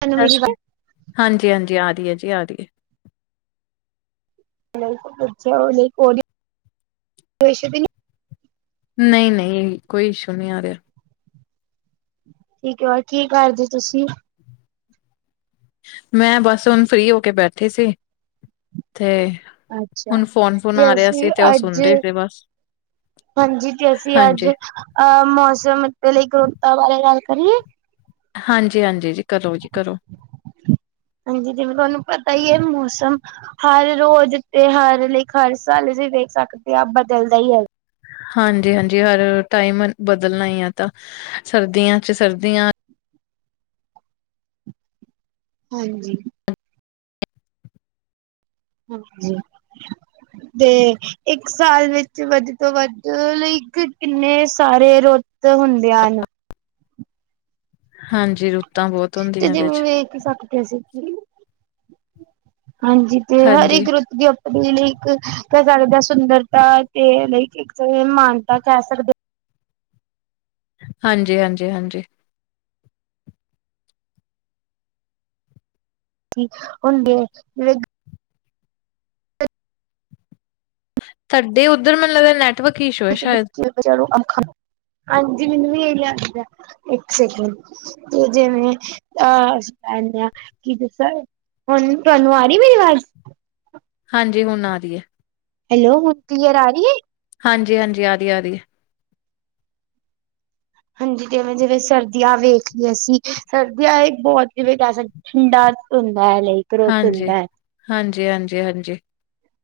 ਤੁਹਾਨੂੰ ਮੇਰੀ ਹਾਂਜੀ, ਹਾਂਜੀ ਆ ਰਹੀ ਹੈ ਜੀ ਆ ਰਹੀ ਹੈ। ਹੋਰ ਸੁਣਾਓ ਜੀ? ਨਈ-ਨਈ ਕੋਈ ਇਸ਼ੂ ਨੀ ਆ ਰੇਆ ਠੀਕ ਔਰ ਕੀ ਕਰਦੇ ਤੁਸੀਂ? ਮੈਂ ਬਸ ਹੁਣ ਫਰੀ ਹੋ ਕੇ ਬੈਠੀ ਸੀ 'ਤੇ ਅੱਛਾ। ਹੁਣ ਫੋਨ ਫੂਨ ਤੇ ਆ ਰਿਆ ਅਸੀਂ ਸੀ 'ਤੇ ਓ ਅੱਜ ਸੁਣਰੀ ਰੇ ਬਸ। ਹਾਂਜੀ 'ਤੇ ਅਸੀਂ ਅੱਜ ਹਾਂਜੀ ਅ ਮੌਸਮ 'ਤੇ ਲਈ ਕਰੋਤਾ ਬਾਰੇ ਗੱਲ ਕਰੀਏ। ਹਾਂਜੀ-ਹਾਂਜੀ ਜੀ ਕਰੋ ਜੀ ਕਰੋ। ਹਾਂਜੀ ਜਿਵੇਂ ਤੁਹਾਨੂੰ ਪਤਾ ਈ ਏ ਮੌਸਮ ਹਰ ਰੋਜ਼ 'ਤੇ ਹਰ ਲੇਖ ਹਰ ਸਾਲ ਜੀ ਵੇਖ ਸਕਦੇ ਆ ਬਦਲਦਾ ਈ ਐ। ਹਾਂਜੀ-ਹਾਂਜੀ ਹਰ ਟਾਈਮ ਬਦਲਣਾ ਈ ਐ ਤਾਂ ਸਰਦੀਆਂ 'ਚ ਸਰਦੀਆਂ ਹਾਂਜੀ। ਹਾਂਜੀ 'ਤੇ ਇੱਕ ਸਾਲ ਵਿੱਚ ਵੱਧ ਤੋਂ ਵੱਧ ਲਈ ਕਿੰਨੇ ਸਾਰੇ ਰੁੱਤ ਹੁੰਦੇ ਹਨ। ਹਾਂਜੀ ਰੁ 'ਤੇ ਜਿਵੇਂ ਵੇਖ ਕੇ ਸਕ ਕੈਸੀ ਜੀ। ਹਾਂਜੀ 'ਤੇ ਹਰ ਹਾਂਜੀ ਇੱਕ ਰੁੱਤ ਦੀ ਆ ਦੇ ਲਈ ਇਕ ਕੈ ਸਕਦੇ ਆ ਸੁੰਦਰਤਾ ਦੇ ਲਈ ਇੱਕ ਮਾਨਤਾ ਕਹਿ ਸਕਦੇ ਹਾਂਜੀ-ਹਾਂਜੀ-ਹਾਂਜੀ। ਸੀ ਹੁੰਦੇ ਜਿਹੜੇ ਤਾਡੇ ਉਧਰ ਮੈਨੂੰ ਲਗਦਾ ਨੈ ਟਵਕ ਈਸ਼ੂ ਐ। ਵਿੱਚ ਬੱਚੇ ਚਲੋ ਅੰਬ ਖਾ, ਹਾਂਜੀ ਮੈਨੂੰ ਵੀ ਏ ਈ ਲੱਗਦਾ ਇੱਕ ਸੈਕਿੰਡ। 'ਤੇ ਜਿਵੇਂ ਅਹ ਅਸੀਂ ਕਹਿੰਨੇ ਆ ਕਿ ਤੁਸ ਹੁਣ ਤੁਹਾਨੂੰ ਆ ਰੀ ਮੇਰੀ ਵਾਜ਼? ਹਾਂਜੀ ਹੁਣ ਆ ਰੀ ਐ। ਹੈਲੋ ਹੁਣ ਕਲਿਅਰ ਆ ਰੀ ਏ। ਹਾਂਜੀ-ਹਾਂਜੀ ਆਰੀ-ਆਰੀ ਏ। ਹਾਂਜੀ ਜਿਵੇਂ-ਜਿਵੇਂ ਸਰਦੀਆਂ ਵੇਖ ਲੈ ਅਸੀਂ ਸਰਦੀਆਂ ਏ ਬਹੁ ਜਿਵੇਂ ਕਹਿ ਸਕ ਡਰ 'ਤੇ ਹੁੰਦਾ ਐ ਲਈ। ਹਾਂਜੀ, ਹਾਂਜੀ-ਹਾਂਜੀ-ਹਾਂਜੀ।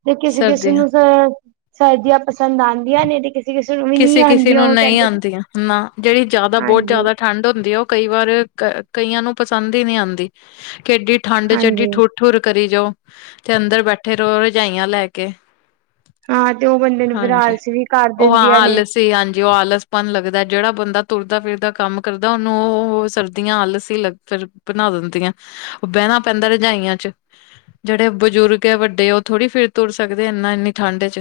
'ਤੇ ਕਿਸੇ-ਕਿਸੇ ਨੂੰ ਫੇਰ ਸਰਦੀਆਂ ਪਸੰਦ ਆਂਦੀਆਂ ਨੇ 'ਤੇ ਕਿਸੇ ਕਿਸੇ ਨੂੰ ਵੀ ਨਹੀਂ ਕਿਸੇ-ਕਿਸੇ ਆਉਂਦੀਆਂ ਨੂੰ ਉਹ ਨਈ ਕਹਿੰਦੇ ਨੇ ਆਂਦੀਆਂ ਨਾ ਜਿਹੜੀ ਜਿਆਦਾ ਬੋ ਹਾਂਜੀ ਜਿਆਦਾ ਠੰਡ ਹੁੰਦੀ ਆ ਓ ਕਈ ਵਾਰ ਕ ਕਈਆਂ ਨੂੰ ਪਸੰਦ ਈ ਨੀ ਆਂਦੀ ਕਿ ਐਡੀ ਠੰਡ 'ਚ ਐਡੀ ਹਾਂਜੀ ਠੁ ਰ ਕਰੀ ਜਾਓ 'ਤੇ ਅੰਦਰ ਬੈਠੇ ਰੋ ਰਜਾਈਆਂ ਲੈ ਕੇ। ਹਾਂ 'ਤੇ ਓ ਬੰਦੇ ਨੂੰ ਫੇਰ ਆਲਸ ਵੀ ਕਰ ਹੋ ਆ ਦਿੰਦੀਆਂ ਨੇ ਆਲਸ 'ਤੇ ਹਾਂਜੀ ਓ ਆਲਸਪਣ ਲੱਗਦਾ ਜਿਹੜਾ ਬੰਦਾ ਤੁਰਦਾ ਫਿਰਦਾ ਕੰਮ ਕਰਦਾ ਉਨੂੰ ਉਹ ਸਰਦੀਆਂ ਆਲਸ ਈ ਲੱਗ ਫੇਰ ਬਣਾ ਦਿੰਦੀਆਂ ਓ ਬਹਿਣਾ ਪੈਂਦਾ ਰਜਾਈਆਂ 'ਚ। ਜਿਹੜੇ ਬਜ਼ੁਰਗ ਐ ਵੱਡੇ ਓ ਥੋੜੀ ਫਿਰ ਤੁਰ ਸਕਦੇ ਏਨਾ ਏਨੀ ਠੰਡ 'ਚ।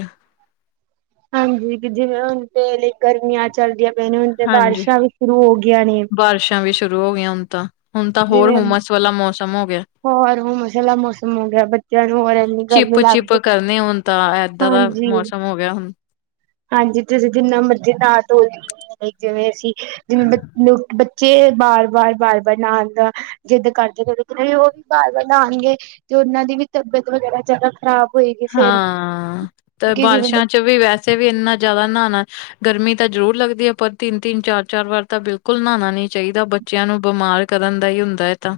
ਹਾਂਜੀ ਜਿਵੇਂ ਹੁਣ 'ਤੇ ਲਈ ਗਰਮੀਆਂ ਚੱਲਦੀਆਂ ਪਈਆਂ ਨੇ ਹੁਣ 'ਤੇ ਹਾਂਜੀ ਬਾਰਿਸ਼ਾਂ ਵੀ ਸ਼ੁਰੂ ਹੋ ਗਈਆਂ ਨੇ। ਬਾਰਿਸ਼ਾਂ ਵੀ ਸ਼ੁਰੂ ਹੋ ਗਈਆਂ ਹੁਣ ਤਾਂ ਹੁਣ ਤਾਂ ਹੋਰ ਜਿਵੇਂ ਹੁਮਸ ਵਾਲਾ ਮੌਸਮ ਹੋ ਗਿਆ। ਹੋਰ ਹੁਮਸ ਆਲਾ ਮੌਸਮ ਹੋ ਗਿਆ ਬੱਚਿਆਂ ਨੂੰ ਹੋਰ ਐਨੀ ਗਰਮੀ ਚਿਪ-ਚਿਪ ਲੱਗਦੀ। ਕਰਨੇ ਹੁਣ ਤਾਂ ਏਦਾਂ ਦਾ ਹਾਂਜੀ ਮੌਸਮ ਹੋ ਗਿਆ ਹੁਣ। ਹਾਂਜੀ ਤੁਸੀਂ ਜਿੰਨਾ ਮਰਜ਼ੀ ਨਾ ਧੋ ਲਈ ਜਿਵੇਂ ਅਸੀਂ ਜਿਵੇਂ ਬ ਲੋ ਬੱ ਜੇ ਬਾਰ-ਬਾਰ-ਬਾਰ-ਬਾਰ ਨਾਣ ਦਾ ਜਿੱਦ ਕਰਦੇ ਵੇ ਵਿਚ ਏ ਵੀ ਓ ਬਾਰ-ਬਾਰ ਨਾਣਗੇ 'ਤੇ ਉਨਾਂ ਦੀ ਵੀ ਤਬੀਅਤ ਵਗੈਰਾ ਜਿਆਦਾ ਹਾਂ, ਤੇ ਕਿ ਜਿਵੇਂ ਬਾਰਿਸ਼ਾਂ ਚ ਵੀ ਵੈਸੇ ਵੀ ਇੰਨਾ ਜ਼ਿਆਦਾ ਨਹਾਣਾ ਗਰਮੀ ਤਾਂ ਜ਼ਰੂਰ ਲੱਗਦੀ ਹੈ, ਪਰ ਤਿੰਨ- ਤਿੰਨ ਚਾਰ -ਚਾਰ ਵਾਰ ਤਾਂ ਬਿਲਕੁਲ ਨਹਾਉਣਾ ਨੀ ਚਾਹੀਦਾ। ਬੱਚਿਆਂ ਨੂੰ ਬਿਮਾਰ ਕਰਨ ਦਾ ਹੀ ਹੁੰਦਾ ਹੈਏ ਤਾਂ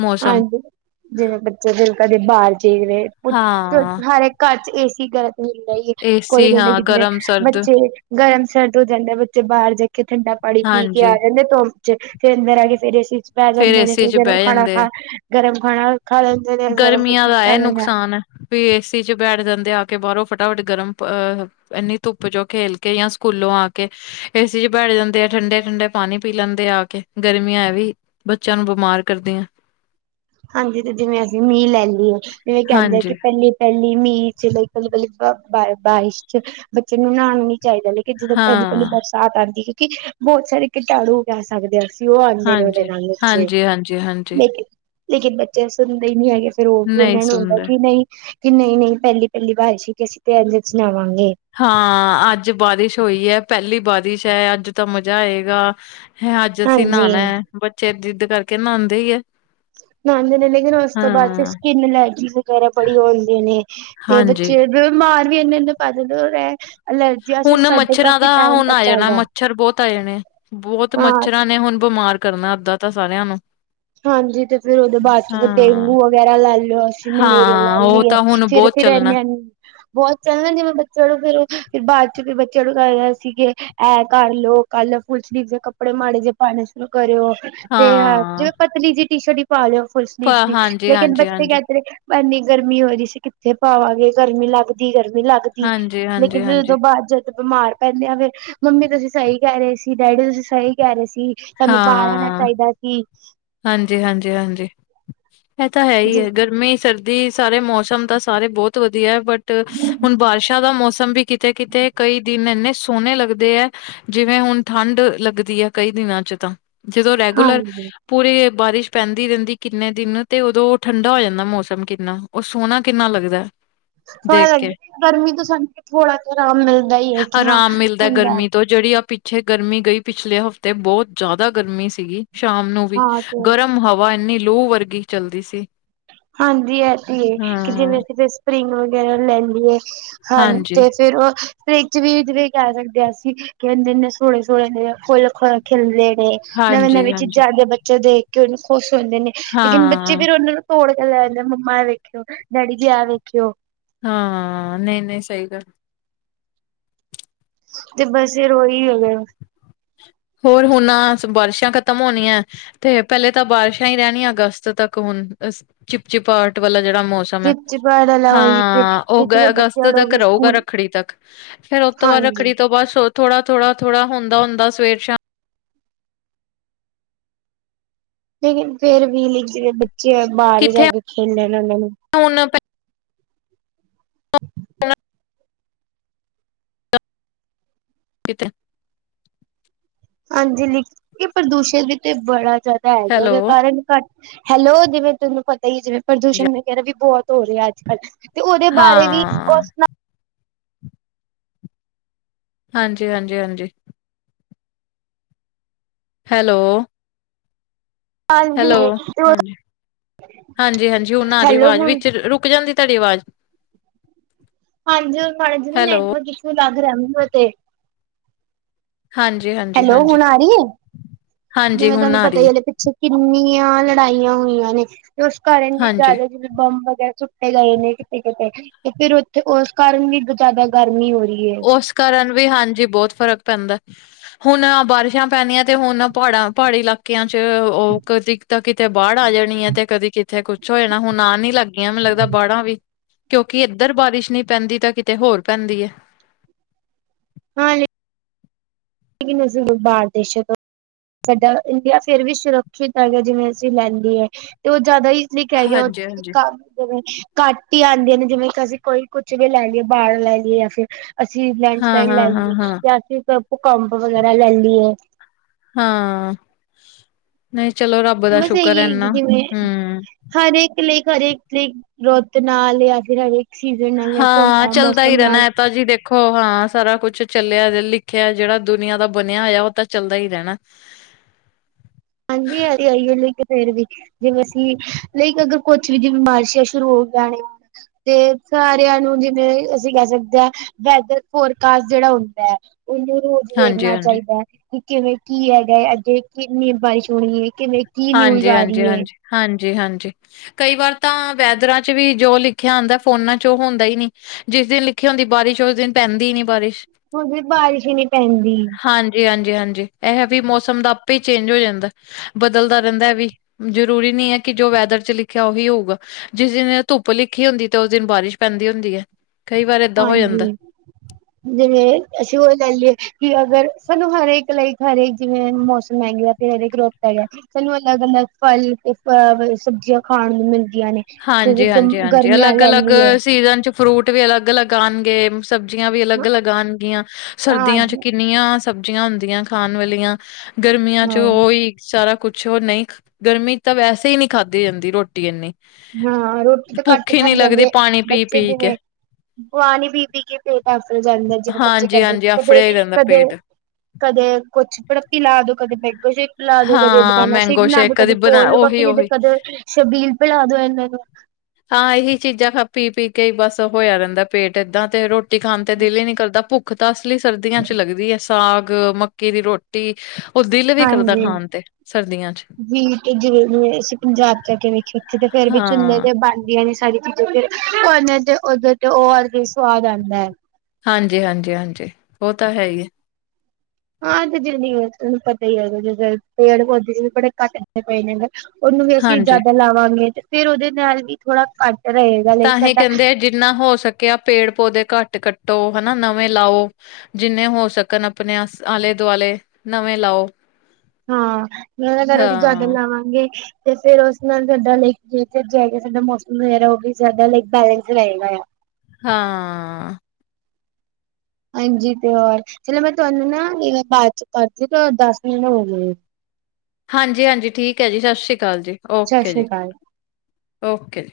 ਮੌਸਮ। ਹਾਂਜੀ, ਜਿਵੇਂ ਬੱਚੇ ਦਿਲ ਕਰੇ ਬਾਹਰ ਜੀ ਰਹੇ, ਹਾਂ ਹਰ ਇੱਕ ਘਰ ਚ ਏ ਸੀ ਗ ਦਾ ਹੀ ਕੋਈ ਏਸੀ ਮਿਲ ਹਾਂ ਕਿ ਜਿਵੇਂ ਗਰਮ ਸਰਦ ਬੱਚੇ ਗਰਮ ਸਰਦ ਹੋ ਜਾਂਦੇ ਬੱਚੇ, ਬਾਹਰ ਜਾ ਕੇ ਠੰਡਾ ਪਾਣੀ ਪੀ ਕੇ ਆ ਹਾਂਜੀ ਜਾਂਦੇ। ਧ ਚ ਫੇਰ ਅੰਦਰ ਆਕੇ ਫੇਰ ਏਸੀ ਚ ਪੈ ਜਾਂਦੇ ਨੇ, ਏਸੀ ਫੇਰ ਚ ਗਰਮ ਬਹਿ ਖਾਣਾ ਜਾਂਦੇ ਆ। ਖਾ ਗਰਮ ਖਾਣਾ ਖਾ ਲੈਂਦੇ। ਨੇ ਗਰਮ ਕੁ ਗਰਮੀਆਂ ਦਾ ਖਾ ਇਹ ਲੈਂਦੇ ਨੁਕਸਾਨ। ਵੀ ਏਸੀ ਚ ਬੈਠ ਜਾਂਦੇ ਆ ਕੇ ਬਾਹਰੋਂ, ਫਟਾਫਟ ਗਰਮ ਅਹ ਇੰਨੀ ਧੁੱਪ ਚ ਖੇਲ ਕੇ ਜਾਂ ਸਕੂਲੋਂ ਆ ਕੇ ਏਸੀ ਚ ਬੈਠ ਜਾਂਦੇ ਆ, ਠੰਡੇ- ਠੰਡੇ ਪਾਣੀ ਪੀ ਲੈਂਦੇ ਆ- ਆ ਕੇ ਗਰਮੀਆਂ ਐ ਵੀ ਬੱਚਿਆਂ ਨੂੰ ਬਿਮਾਰ ਕਰਦੀਆਂ। ਹਾਂਜੀ, ਤੇ ਜਿਵੇਂ ਅਸੀਂ ਮੀਂਹ ਲੈ ਲਈਏ, ਜਿਵੇਂ ਕਹਿੰਦੇ ਆ ਕਿ ਹਾਂਜੀ ਪਹਿਲੀ ਪਹਿਲੀ ਮੀਂਹ ਚ ਇਕੱਲੀ -ਇਕੱਲੀ ਬਾਰਿਸ਼ ਚ ਬੱਚੇ ਨੂੰ ਨਹਾਣਾ ਨੀ ਚਾਹੀਦਾ। ਕਿ ਜਦੋਂ ਪਹਿਲੀ -ਪਹਿਲੀ ਹਾਂ ਬਰਸਾਤ ਆਉਂਦੀ ਸੀ, ਕਿ ਬਹੁਤ ਸਾਰੇ ਕੀਟਾਣੂ ਉਗਾ ਸਕਦੇ ਅਸੀਂ। ਵੀ ਉਹ ਆਉਂਦੇ ਨੇ ਉਹਦੇ ਹਾਂਜੀ ਨਾਲ ਮਛਰ ਹਾਂਜੀ ਹਾਂਜੀ ਹਾਂਜੀ ਲੇ। ਲੇਕਿਨ ਬੱਚੇ ਸੁਣਦੇ ਹੀ ਨਹੀਂ ਹੈਗੇ, ਫੇਰ ਉਹ ਵੀ ਨਹੀਂ ਉਹਨਾਂ ਨੂੰ ਹੁੰਦਾ ਸੁਣਦੇ ਕਿ ਨਹੀਂ ਕਿ ਨਹੀਂ- ਨਹੀਂ ਪਹਿਲੀ -ਪਹਿਲੀ ਬਾਰਿਸ਼ ਵਿਚ ਅਸੀਂ ਤੇ ਇੰਦੇ ਚ ਨਾਵਾਂਗੇ। ਹਾਂ, ਅੱਜ ਬਾਰਿਸ਼ ਹੋਈ ਹੈ, ਪਹਿਲੀ ਬਾਰਿਸ਼ ਹੈ, ਅੱਜ ਤਾਂ ਮਜ਼ਾ ਆਏਗਾ। ਹੈ, ਅੱਜ ਅਸੀਂ ਨਹਾਉਣਾ ਹਾਂਜੀ ਹੈ, ਬੱਚੇ ਜਿੱਦ ਕਰਕੇ ਨਹਾਉਂਦੇ ਹੀ ਏ। ਨਹਾਉਂਦੇ ਨੇ, ਲੇਕਿਨ ਉਸ ਤੋਂ ਬਾਅਦ ਫਿਰ ਸਕਿੰਨ ਲੈਟ ਵਗੈਰਾ ਬੜੀ ਹੁੰਦੇ ਨੇ। ਹਾਂਜੀ। ਮਾਰ ਵੀ ਇਹਨੇ -ਇਹਨੇ ਪੈਸੇ ਦਿੰਦੇ ਹੋਣੇ। ਹੁਣ ਮੱਛਰਾਂ ਦਾ ਹੁਣ ਆ ਜਾਣਾ, ਚੱਲਦਾ ਮੱਛਰ ਬਹੁਤ ਆ ਜਾਣੇ। ਬਹੁਤ ਹਾਂ ਮੱਛਰਾਂ ਨੇ ਹੁਣ ਬਿਮਾਰ ਕਰਨਾ ਉਦਾਂ ਤਾਂ ਸਾਰਿਆਂ ਨੂੰ। ਹਾਂਜੀ, ਤੇ ਫੇਰ ਉਹਦੇ ਬਾਅਦ ਚ ਹਾਂ। ਡੇਂਗੂ ਵਗੈਰਾ ਲੈ ਲਿਓ, ਅਸੀਂ ਮਲੇਰੀਆ ਹਾਂ ਲੈ ਉਹ ਲਈਏ। ਤਾਂ ਹੁਣ ਫਿਰ- ਬਹੁਤ ਫਿਰ ਆਨ ਚੱਲਣਾ -ਆਨੀ। ਬਹੁਤ ਸ ਜਿਵੇਂ ਬੱਚਿਆਂ ਨੂੰ, ਫਿਰ ਬਾਅਦ ਬੱਚਿਆਂ ਨੂੰ ਗਾਇਆ ਸੀਗੇ। ਆ ਕਰ ਲੋਓ, ਓ ਕਰਲੋ, ਫੁਲ ਸਲੀਫ ਜੇ ਕੱਪੜੇ ਮਾੜੇ ਜਿਹੇ ਪਾਉਣੇ ਸ਼ੁਰੂ ਕਰਿਓ। ਤੇ ਹਾਂ, ਜਿਵੇਂ ਪਤਲੀ ਜੀ ਟੀ ਸ਼ਰਟ ਹੀ ਪਾ ਲਿਓ ਫੁੱਲ ਸਲੀਵ ਦੀ, ਹਾਂਜੀ, ਲੇਕਿਨ ਹਾਂਜੀ, ਬੱਚ ਹਾਂਜੀ, ਕਹਿ ਰ ਇੰਨੀ ਗਰਮੀ ਹੋ ਰਹੀ ਸੀ, ਕਿੱਥੇ ਪਾਵਾਂਗੇ, ਗਰਮੀ ਲੱਗਦੀ- ਗਰਮੀ ਲੱਗਦੀ। ਜੀ ਹਾਂਜੀ, ਹਾਂਜੀ, ਲੇਕਿਨ ਉਹੋਂ ਹਾਂਜੀ, ਬਾਅਦ ਚ ਬਿਮਾਰ ਪੈਂ ਜਾਵੇ, ਫਿਰ ਮੰਮੀ ਤੁਸੀਂ ਸਹੀ ਕਹਿ ਰਹੇ ਸੀ, ਡੈਡੀ ਤੁਸੀਂ ਸਹੀ ਕਹਿ ਰਹੇ ਸੀ। ਹਾਂ ਸਾਨੂੰ ਬਾਹਰ ਆਣਾ -ਹਾਂ- ਹਾਂ ਚਾਹੀਦਾ ਸੀ -ਹਾਂ ਹਾਂਜੀ- ਹਾਂਜੀ- ਹਾਂਜੀ। ਇਹ ਤਾਂ ਹੈ ਈ ਜਿਸ ਹੈ ਗਰਮੀ ਸਰਦੀ ਦੀ, ਸਾਰੇ ਮੌਸਮ ਤਾਂ ਸਾਰੇ ਬਹੁਤ ਵਧੀਆ ਹੈ, ਬਟ ਹੁਣ ਬਾਰਿਸ਼ਾਂ ਦਾ ਮੌਸਮ ਵੀ ਕਿਤੇ -ਕਿਤੇ ਕਈ ਦਿਨ ਇੰਨੇ ਸੋਹਣੇ ਲੱਗਦੇ ਹੈ, ਜਿਵੇਂ ਹੁਣ ਠੰਡ ਲੱਗਦੀ ਹੈ ਕਈ ਦਿਨਾਂ ਚ ਤਾਂ ਜਦੋਂ ਰੈਗੂਲਰ ਹਾਂਜੀ ਪੂਰੀ ਬਾਰਿਸ਼ ਪੈਂਦੀ ਰਹਿੰਦੀ ਕਿੰਨੇ ਦਿਨ, ਤੇ ਉਦੋਂ ਠੰਡਾ ਹੋ ਜਾਂਦਾ ਮੌਸਮ ਕਿੰਨਾ। ਉਹ ਸੋਹਣਾ ਕਿੰਨਾ ਲੱਗਦਾ। ਪਰ ਦੇਖ ਕੇ ਗਰਮੀ ਤੋਂ ਸਾਨੂੰ ਥੋੜ੍ਹਾ ਜ ਆਰਾਮ ਮਿਲਦਾ ਹੀਏ ਕਿ ਹਾਂ ਆਰਾਮ ਮਿਲਦਾ ਹੁੰਦਾ। ਗਰਮੀ ਤੋਂ ਜਿਹੜੀ ਆ ਪਿੱਛੇ ਗਰਮੀ ਗਈ ਪਿਛਲੇ ਹਫ਼ਤੇ ਬਹੁਤ ਜ਼ਿਆਦਾ ਗਰਮੀ ਸੀ। ਗੀ, ਸ਼ਾਮ ਨੂੰ ਵੀ ਹਾਂ ਤੇ ਗਰਮ ਹਵਾ ਇੰਨੀ ਲੋ ਵਰਗੀ ਚਲਦੀ ਸੀ। ਹਾਂਜੀ, ਇਹ ਤੇ ਕਿ ਹਾਂ ਜਿਵੇਂ ਅਸੀਂ ਫਿਰ ਸਪਰਿੰਗ ਵਗੈਰਾ ਲੈਂਦੀਏ। ਹਾਂ ਹਾਂਜੀ ਤੇ ਫਿਰ ਉਹ ਫ੍ਰੀ ਚ ਵੀ ਕਹਿ ਸੱਕਦੇ ਆਂ ਅਸੀ ਕੇ ਐਣੇ ਐਣੇ ਸੋਣੇ ਸੋਣੇ ਦੇ ਫੁੱਲ ਖ ਖਿਲੇ ਨੇ ਨਵੇਂ, ਨਵੇਂ ਹਾਂਜੀ-ਹਾਂਜੀ, ਚੀਜ਼ਾਂ ਆਦੇ ਬੱਚੇ ਦੇਖ ਕੇ ਉਹਨੂੰ ਖੁਸ਼ ਹੁੰਦੇ ਨੇ, ਲੇਕਿਨ ਬੱਚੇ ਹਾਂ-ਹਾਂ, ਫਿਰ ਉਹਨਾਂ ਨੂੰ ਤੋੜ ਕੇ ਲੈ ਆਦੇ, ਮੰਮਾ ਐ ਵੇਖਿਓ ਡੈਡੀ ਜੀ ਐ ਵੇਖਿਓ ਹਾਂ, ਨਹੀਂ ਨਹੀਂ ਸਹੀ ਗੱਲ ਤੇ ਬਸ ਇਹ ਰੋ ਈ ਹੋਜਾਏਗਾ ਹੋਰ ਹੁਣ ਨਾ ਬਾਰਿਸ਼ਾਂ ਖ਼ਤਮ ਹੋਣੀਆਂ ਤੇ ਪਹਿਲੇ ਤਾਂ ਬਾਰਿਸ਼ਾਂ ਹੀ ਰਹਿਣੀਆਂ ਅਗਸਤ ਤੱਕ ਹੁਣ, ਅ ਚਿਪਚਿਪਾਟ ਵਾਲਾ ਜੇੜਾ ਮੌਸਮ ਚਿਪਚਿਪਾ ਵਾਲਾ ਉਹੀ ਤੇ ਹਾਂ ਉਹ ਜਿਵੇਂ ਅਗਸਤ ਬੱਚਿਆਂ ਨੂੰ ਤੱਕ ਵੀ ਰਹੂਗਾ ਸਕੂਲ ਰੱਖੜੀ ਤੱਕ ਫੇਰ ਉਹ ਤੋਂ ਬਾਅਦ ਹਾਂਜੀ ਰੱਖੜੀ ਤੋਂ ਬਾਅਦ ਥੋੜ੍ਹਾ ਥੋੜ੍ਹਾ ਥੋੜ੍ਹਾ ਹੁੰਦਾ ਹੁੰਦਾ ਸਵੇਰ ਸ਼ਾਮ ਲੇਕਿਨ ਫੇਰ ਵੀ ਨੀਚੇ ਬੱਚੇ ਐ, ਬਾਹਰ ਹੀ ਜਾ ਕਿੱਥੇ ਕੇ ਖੇਲਨਾ ਨਾ ਉਨ੍ਹਾਂਨੂੰ ਹੁਣ ਪ ਕੀਤੇ ਹਾਂਜੀ ਲਿਖ ਪ੍ਰਦੂਸ਼ਣ ਵੀ ਤੇ ਬੜਾ ਜ਼ਿਆਦਾ ਹੈਗਾ ਹੈਲੋ, ਉਹਦੇ ਕਾਰਨ ਘੱਟ ਹੈਲੋ ਜਿਵੇਂ ਤੁੈਨੂੰ ਪਤਾ ਹੀ ਜਿਵੇਂ ਪ੍ਰਦੂਸ਼ਣ ਵਗੈਰਾ ਵੀ ਬਹੁਤ ਹੋ ਰਿਹਾ ਅਜਕਲ ਤੇ ਉਹਦੇ ਬਾਰੇ ਵੀ ਉਹ ਹਾਂ। ਹਾਂਜੀ ਹਾਂਜੀ ਹਾਂਜੀ ਹੈਲੋ ਨਾਲ ਹੈਲੋ ਜਿਵੇਂ ਹਾਂਜੀ ਹਾਂਜੀ ਹਾਂਜੀ ਹੁਣ ਆਰ ਹੀ ਹੈਲੋ ਆਵਾਜ਼ ਹੁਣ ਵਿੱਚ ਰੁਕ ਜਾਂਦੀ ਤੁਹਾਡੀ ਆਵਾਜ਼ ਹਾਂਜੀ ਹਾਂਜੀ ਹੈਲੋ। ਨੈਟਵਰਕ ਇਸ਼ੂ ਲੱਗ ਰਿਹਾ ਮੈਂਨੂੰ ਏ ਤੇ ਹਾਂਜੀ ਹਾਂਜੀ ਹੈਲੋ ਹਾਂਜੀ, ਹੁਣ ਆਰ ਹੀ ਹੈ, ਹਾਂਜੀ ਜਿਵੇਂ ਹੁਣ ਤੁਹਾਨੂੰ ਆ ਪਤਾ ਰਹੀ ਹੀ ਹੈ ਹਲੇ ਪਿੱਛੇ ਕਿੰਨੀਆਂ ਲੜਾਈਆਂ ਹੋਈਆਂ ਨੇ ਤੇ ਉਸ ਕਾਰਨ ਹਾਂਜੀ ਜ਼ਿਆਦੇ ਜਿਵੇੰ ਬੰਬ ਵਗੈਰਾ ਸੁਟੇ ਜਾਂਦੇ ਨੇ ਕਿਥੇ ਕਿਥੇ ਤੇ ਫਿਰ ਉਥੇ ਉਸ ਕਾਰਨ ਵੀ ਜਿਆਦਾ ਗਰਮੀ ਹੋ ਰਹੀ ਹੈ ਉਸ ਕਾਰਨ ਵੀ ਹਾਂਜੀ ਬਹੁਤ ਫ਼ਰਕ ਪੈਂਦਾ, ਹੁਣ ਆ ਬਾਰਿਸ਼ਾਂ ਪੈਂਨੀਆਂ, ਤੇ ਹੁਣ ਨਾ ਪਹਾੜਾਂ ਪਹਾੜੀ ਇਲਾਕੇ ਇਲਾਕੇਆਂ ਚ ਉਹ ਕਦੀ ਤਾਂ ਕਿਤੇ ਬਾਹੜ ਆ ਜਾਣੀ ਹੈ, ਤੇ ਕਦੀ ਕਿਤੇ ਕੁਛ ਹੋ ਜਾਣਾ ਹੁਣ ਆ ਨੀ ਲੱਗ ਟਾਈਮ ਲੱਗਦਾ ਬਾੜਾਂ ਵੀ, ਕਿਉਂਕਿ ਇੱਧਰ ਬਾਰਿਸ਼ ਨਹੀਂ ਪੈਂਦੀ ਤਾਂ ਕਿਤੇ ਹੋਰ ਪੈਂਦੀ ਹੈ ਹਾਂਜੀ ਏਨੀ ਹੋ ਸਕ ਬਾਹਰ ਦੇਸ਼ਾ ਤੋ ਸਾਡਾ ਇੰਡੀਆ ਫੇਰ ਵੀ ਸੁਰੱਖਸਿ਼ਤ ਹੈਗਾ ਜਿਵੇਂ ਅਸੀਂ ਲੈਂਦੀ ਐ, ਤੇ ਓਹ ਜੈਯਾਦਾ ਈ ਨੀ ਕੈ ਗਿਆ ਹਾਂਜੀ, ਓਥੇ ਤੇ ਹਾਂਜੀ ਕੰਮ ਈ ਬਰੇ ਨੇ। [inaudible] ਘੱਟ ਈ ਆੰਦੀਆਂ ਨੇ ਜਿਵੇਂ ਕਿ ਅਸੀਂ ਕੋਈ ਕੁਛ ਵੀ ਲੈ ਲੀਏ, ਬਾੜ ਲੈ ਲੀਏ ਯਾ ਫੇਰ ਅਸੀਂ ਲੈਂਡ ਹਾਂ, ਸਲਾਈਡ ਲੈ ਹਾਂ, ਹਾਂ, ਲੀਏ, ਹਾਂ, ਯਾ ਅਸੀਂ ਭੂਕੰਪ ਵਗੈਰਾ ਲੈ ਲੀਏ। ਹਾਂ, ਨਹੀਂ ਚਲੋ ਰੱਬ ਦਾ ਸ਼ੁਕਰ ਐ ਏਨਾ, ਹੂ। ਹਰ ਏਕ ਲੇਖ, ਹਰ ਏਕ ਲੇਖ, ਰੋਤ ਤੇ ਨਾਲ ਯਾ ਫਿਰ ਹਰਏਕ ਸੀਜਨ ਨਾਲ ਯਾ ਮੌਸਮ ਨਾਲ। ਭਾਜੀ ਦੇਖੋ ਹਾਂ ਸਾਰਾ ਕੁਛ ਚੱਲਿਆ ਜੇ ਲਿਖਿਆ ਜੇੜਾ ਦੁਨੀਆਂ ਦਾ ਬਣਿਆ ਹੋਯੈ, ਓਹ ਤਾਂ ਚੱਲਦਾ ਈ ਰੈਣੈ। [inaudible] ਹਾਂਜੀ ਹ ਤੇ ਔਈਓ ਲਿਂਕ ਫੇਰ ਵੀ, ਜਿਵੇਂ ਅਸੀਂ ਲਈ ਕ ਅਗਰ ਕੁਛ ਵੀ ਜਿਵੇਂ ਬਾਰਿਸ਼ਾਂ ਸ਼ੁਰੂ ਹੋ ਗਈਆਂ ਨੇ। ਤੇ ਸਾਰੇਆਂ ਨੂੰ ਜਿਵੇਂ ਅਸੀਂ ਕਹ ਸਕਦੇ ਆਂ ਵੈਦਰ ਫੋਰਕਾਸਟ ਜੇੜਾ ਹੁੰਦੈ। ਉਹਨੂੰ ਜਿ ਵੇਖਨਾ ਹਾਂਜੀ-ਹਾਂਜੀ, ਚਾਈਦੈ ਕਿ ਕਿਵੇਂ ਕੀ ਹੈਗਾ ਏ, ਅੱਗੇ ਕਿੰਨੀ ਬਾਰਿਸ਼ ਹੋਣੀ ਏ, ਕਿਨੇਂ ਕੀ, ਨੀਊਲ ਗਾ ਹਾਂਜੀ-ਹਾਂਜੀ, ਰੀ ਏ। ਹਾਂਜੀ- ਹਾਂਜੀ ਕਈ ਵਾਰ ਤਾਂ ਵੈਦਰਾਂ ਚ ਵੀ ਜੋ ਲਿਖਿਆ ਆਂਦਾ, ਫੋਨਾਂ ਚ, ਓਹ ਹੁੰਦਾ ਈ ਨੀ। ਜਿਸ ਦਿਨ ਲਿਖੀ ਹੁੰਦੀ ਬਾਰਿਸ਼, ਔਸ ਦਿਨ ਪੈਂਦੀ ਈ ਨੀ ਬਾਰਿਸ਼। ਹੁਣ ਵੀ ਬਾਰਿਸ਼ ਹੀ ਨੀ ਪੈਂਦੀ। ਜੀ ਹਾਂਜੀ- ਹਾਂਜੀ, ਐਹ ਵੀ ਮੌਸਮ, ਦਾ ਆਪੇ ਈ ਚੇਂਜ ਹੋ ਜਾਂਦੈ ਬ ਬਦਲਦਾ ਰੈੰਦੈ ਐਵੀ, ਜਰੂਰੀ ਨੀ ਐ ਕਿ ਜੋ ਵੈਦਰ ਚ ਲਿਖਿਆ ਓਹੀ ਹੋਊਗਾ। ਜਿਸ ਦਿਨ ਏ, ਧੁੱਪ ਲਿਖੀ ਹੁੰਦੀ ਏ ਤੇ ਓਸ ਦਿਨ ਬਾਰਿਸ਼ ਪੈਂਦੀ ਹੁੰਦੀ ਐ। ਕਈ ਵਾਰ ਏਦਾਂ ਹੋ ਜਾਂਦਾ। ਹਾਂਜੀ ਜਿਵੇਂ, ਅਸੀਂ ਓਹ ਲਾਈਏ ਕਿ ਅਗਰ ਸਾਨੂੰ ਹਰੇਕ ਲਾਈਕ ਹਰੇਕ ਜਿਵੇਂ, ਮੌਸਮ ਹੈਗੇ ਆ ਇਨਾਦੇ ਗਰੋਪ ਹੈਗੈ, ਸਾਨੂੰ ਅਲੱਗ-ਅਲੱਗ ਫਲ ਤੇ ਫਵੇ ਸਬਜ਼ੀਆਂ, ਖਾਣ ਨੂੰ ਮਿਲਦੀਆਂ ਨੇ। ਜਿਵੇਂ ਗਮ ਹਾਂਜੀ-ਹਾਂਜੀ, ਹਾਂਜੀ ਗਰਮੀਆਂ ਲੈ ਅਲੱਗ-ਅਲੱਗ ਲਈਏ ਸੀਜ਼ਨ ਚ ਫਰੂਟ ਵੀ ਅਲੱਗ-ਅਲੱਗ ਆਣਗੇਂ, ਸਬਜ਼ੀਆਂ ਵੀ ਹਾਂ ਅਲੱਗ-ਅਲੱਗ ਆਣਗੀਆਂ, ਸਰਦੀਆਂ ਚ ਕੀ ਇਨੀਆਂ ਸਬਜ਼ੀਆਂ ਹੁੰਦੀਐ ਖਾਣ ਵਾਲੀਆਂ, ਗਰਮੀਆਂ ਚ ਹਾਂ ਓਈ ਸਾਰਾ ਕੁਛ ਕੁਛੋ ਨਹੀਂ, ਗਰਮੀ ਤਾਂ ਵੈਸੇ ਈ ਨੀਂ ਖਾਧੀ ਜਾਂਦੀ ਰੋਟੀ ਏਨੀ। ਹਾਂ, ਰੋਟੀ ਤਾਂ ਘੱਟ ਤੋ ਖਾਂਦੀ ਜਾਂਦੀ ਏਂ, ਪਾਣੀ ਬੱਚੇ ਪੀ-ਪੀ ਕੇ ਜਿਵੇਂ ਔ ਆਣੀ ਪੀਪੀ ਕੇ ਪੇਟ ਆਫਲ ਜਾਂਦੈ, ਜਿਵੇਂ ਬੱਚੇ ਹਾਂਜੀ, ਕਰਦੇਣ ਹਾਂਜੀ ਕਦੇ ਆਫੜਿਆ ਹੀ ਰਹਿੰਦਾ ਕਦੇ ਪੇਟ। ਕਦੇ ਕੁਛ ਪੜੱਪੀ ਲਾਦੋ, ਕਦੇ ਬੈੰਗੋ ਸੇ਼ਕ ਪਿਲਾ ਦੋ, ਕਦੇ ਏ ਹਾਂ, ਦੂਕਾਨਾ, ਸਵੀਟ ਮੈਂਗੋ ਬਣਾ ਦੋ, ਸ਼ੇਕ ਕਦੀ ਬਣਾ ਕੋਲਫਡ, ਕੋਫੀ ਉਹੀ, ਨੀ ਤੇ ਉਹੀ ਕਦੇ ਸ਼ਬੀਲ ਪੀ ਲਾ ਦੋ, ਐਨਾਂ ਨੂੰ ਹਾਂ, ਐਹੀ ਚੀਜ਼ਾਂ ਖਫ ਪੀ-ਪੀ ਬਸ ਹੋਇਆ ਰੈੰਦਾ, ਪੇਟ ਏਦਾਂ ਤੇ ਰੋਟੀ ਰੋਟੀ ਖਾਣ ਤੇ ਦਿਲ ਹੀ ਨੀ ਕਰਦਾ, ਭੁੱਖ ਤਾਂ ਅਸਲੀ ਸਰਦੀਆਂ ਚ ਲੱਗਦੀ ਐ। ਸਾਗ, ਮੱਕੀ ਦੀ ਰੋਟੀ ਕਿਵੇਂ, ਕਰਦੈ ਕਿ ਖਾਣ ਤੇ ਸਰਦੀਆਂ ਚ ਵੀ ਤੇ ਜਿਵੇਂ, ਅਸੀਂ ਪੰਜਾਬ ਚ ਆ ਕੇ ਵੇਖੇ ਉੱਥੇ ਤੇ ਫੇਰ ਵੀ ਚੂਲੇ ਹਾਂ ਤੇ ਬਣਦੀਆਂ ਨੇ ਸਾਰੀ ਓਹਨੇ ਤੇ ਓਦੇ ਤੇ ਓ ਵਰਗੈ ਈ, ਸਵਾਦ ਆੰਦੈ। ਹਾਂਜੀ-ਹਾਂਜੀ, ਹਾਂਜੀ ਓਹ ਤਾਂ ਹੈ ਈ ਏ। ਹਾਂ ਤੇ ਜਿੜੀ ਏ ਥੋਨੂੰ ਪਤਾ ਈ ਹੈਗਾ, ਜੇ ਪੇੜ-ਪੌੇਦੇ ਵੀ ਬੜੇ ਘੱਟਦੇ ਪਏ ਨੇ ਨਾ। ਓਨੂੰ ਵੀ ਅਸੀਂ ਹਾਂਜੀ ਜੈਦਾ ਲਾਵਾਂਗੇ ਤੇ ਫੇਰ ਉਦੇ ਨਾਲ ਵੀ ਥੋੜਾ ਘੱਟ ਰਏ। ਤਾਂ ਹੇ ਕੈੰਦੇ ਐ, ਜਿੰਨਾ ਹੋ ਸਕੇਆ ਪੇੜ-ਪੌਦੇ ਘੱਟ ਕੱਟੋ ਹਨਾ, ਨਵੇਂ ਲਾਓ। ਜਿੰਨੇ ਹੋ ਸਕਣ, ਅਪਣੇ ਆਸ ਆਲੇ-ਦੁਆਲੇ ਨਵੇਂ ਲਾਓ। ਹਾਂ, ਨਵੇਂ ਅਗਰ ਅਸੀਂ ਜੈਦਾ ਹਾਂ ਲਾਵਾਂਗੇ ਤੇ ਫੇਰ ਓਸ ਨਾਲ ਸਾਡਾ ਲੇਕ ਜਚ ਜਾਏਗਾ, ਸਾਡਾ ਮੌਸਮ ਵਗੈਰਾ ਓਹ ਵੀ ਜੈਦਾ ਲਾਈਕ ਬੈਲੈਂਸ ਰਹੇਗਾ ਆ। ਹਾਂ ਹਾਂਜੀ ਤੇ ਹੋਰ, ਚਲੋ ਮੈਂ ਤੁਐਨੂੰ ਨਾ ਬਾਦ ਚ ਕਰਦੀ ਔ, ਦਸ ਮਿੰਨ ਹੋ ਗੇ। ਹਾਂਜੀ -ਹਾਂਜੀ, ਠੀਕ ਹੈ ਜੀ ਸਤ ਸ਼੍ਰੀ ਕਾਲ ਜੀ, ਸਤਿ ਓਕੇ ਸ਼੍ਰੀ ਜੀ ਅਕਾਲ। ਓਕੇ ਜੀ।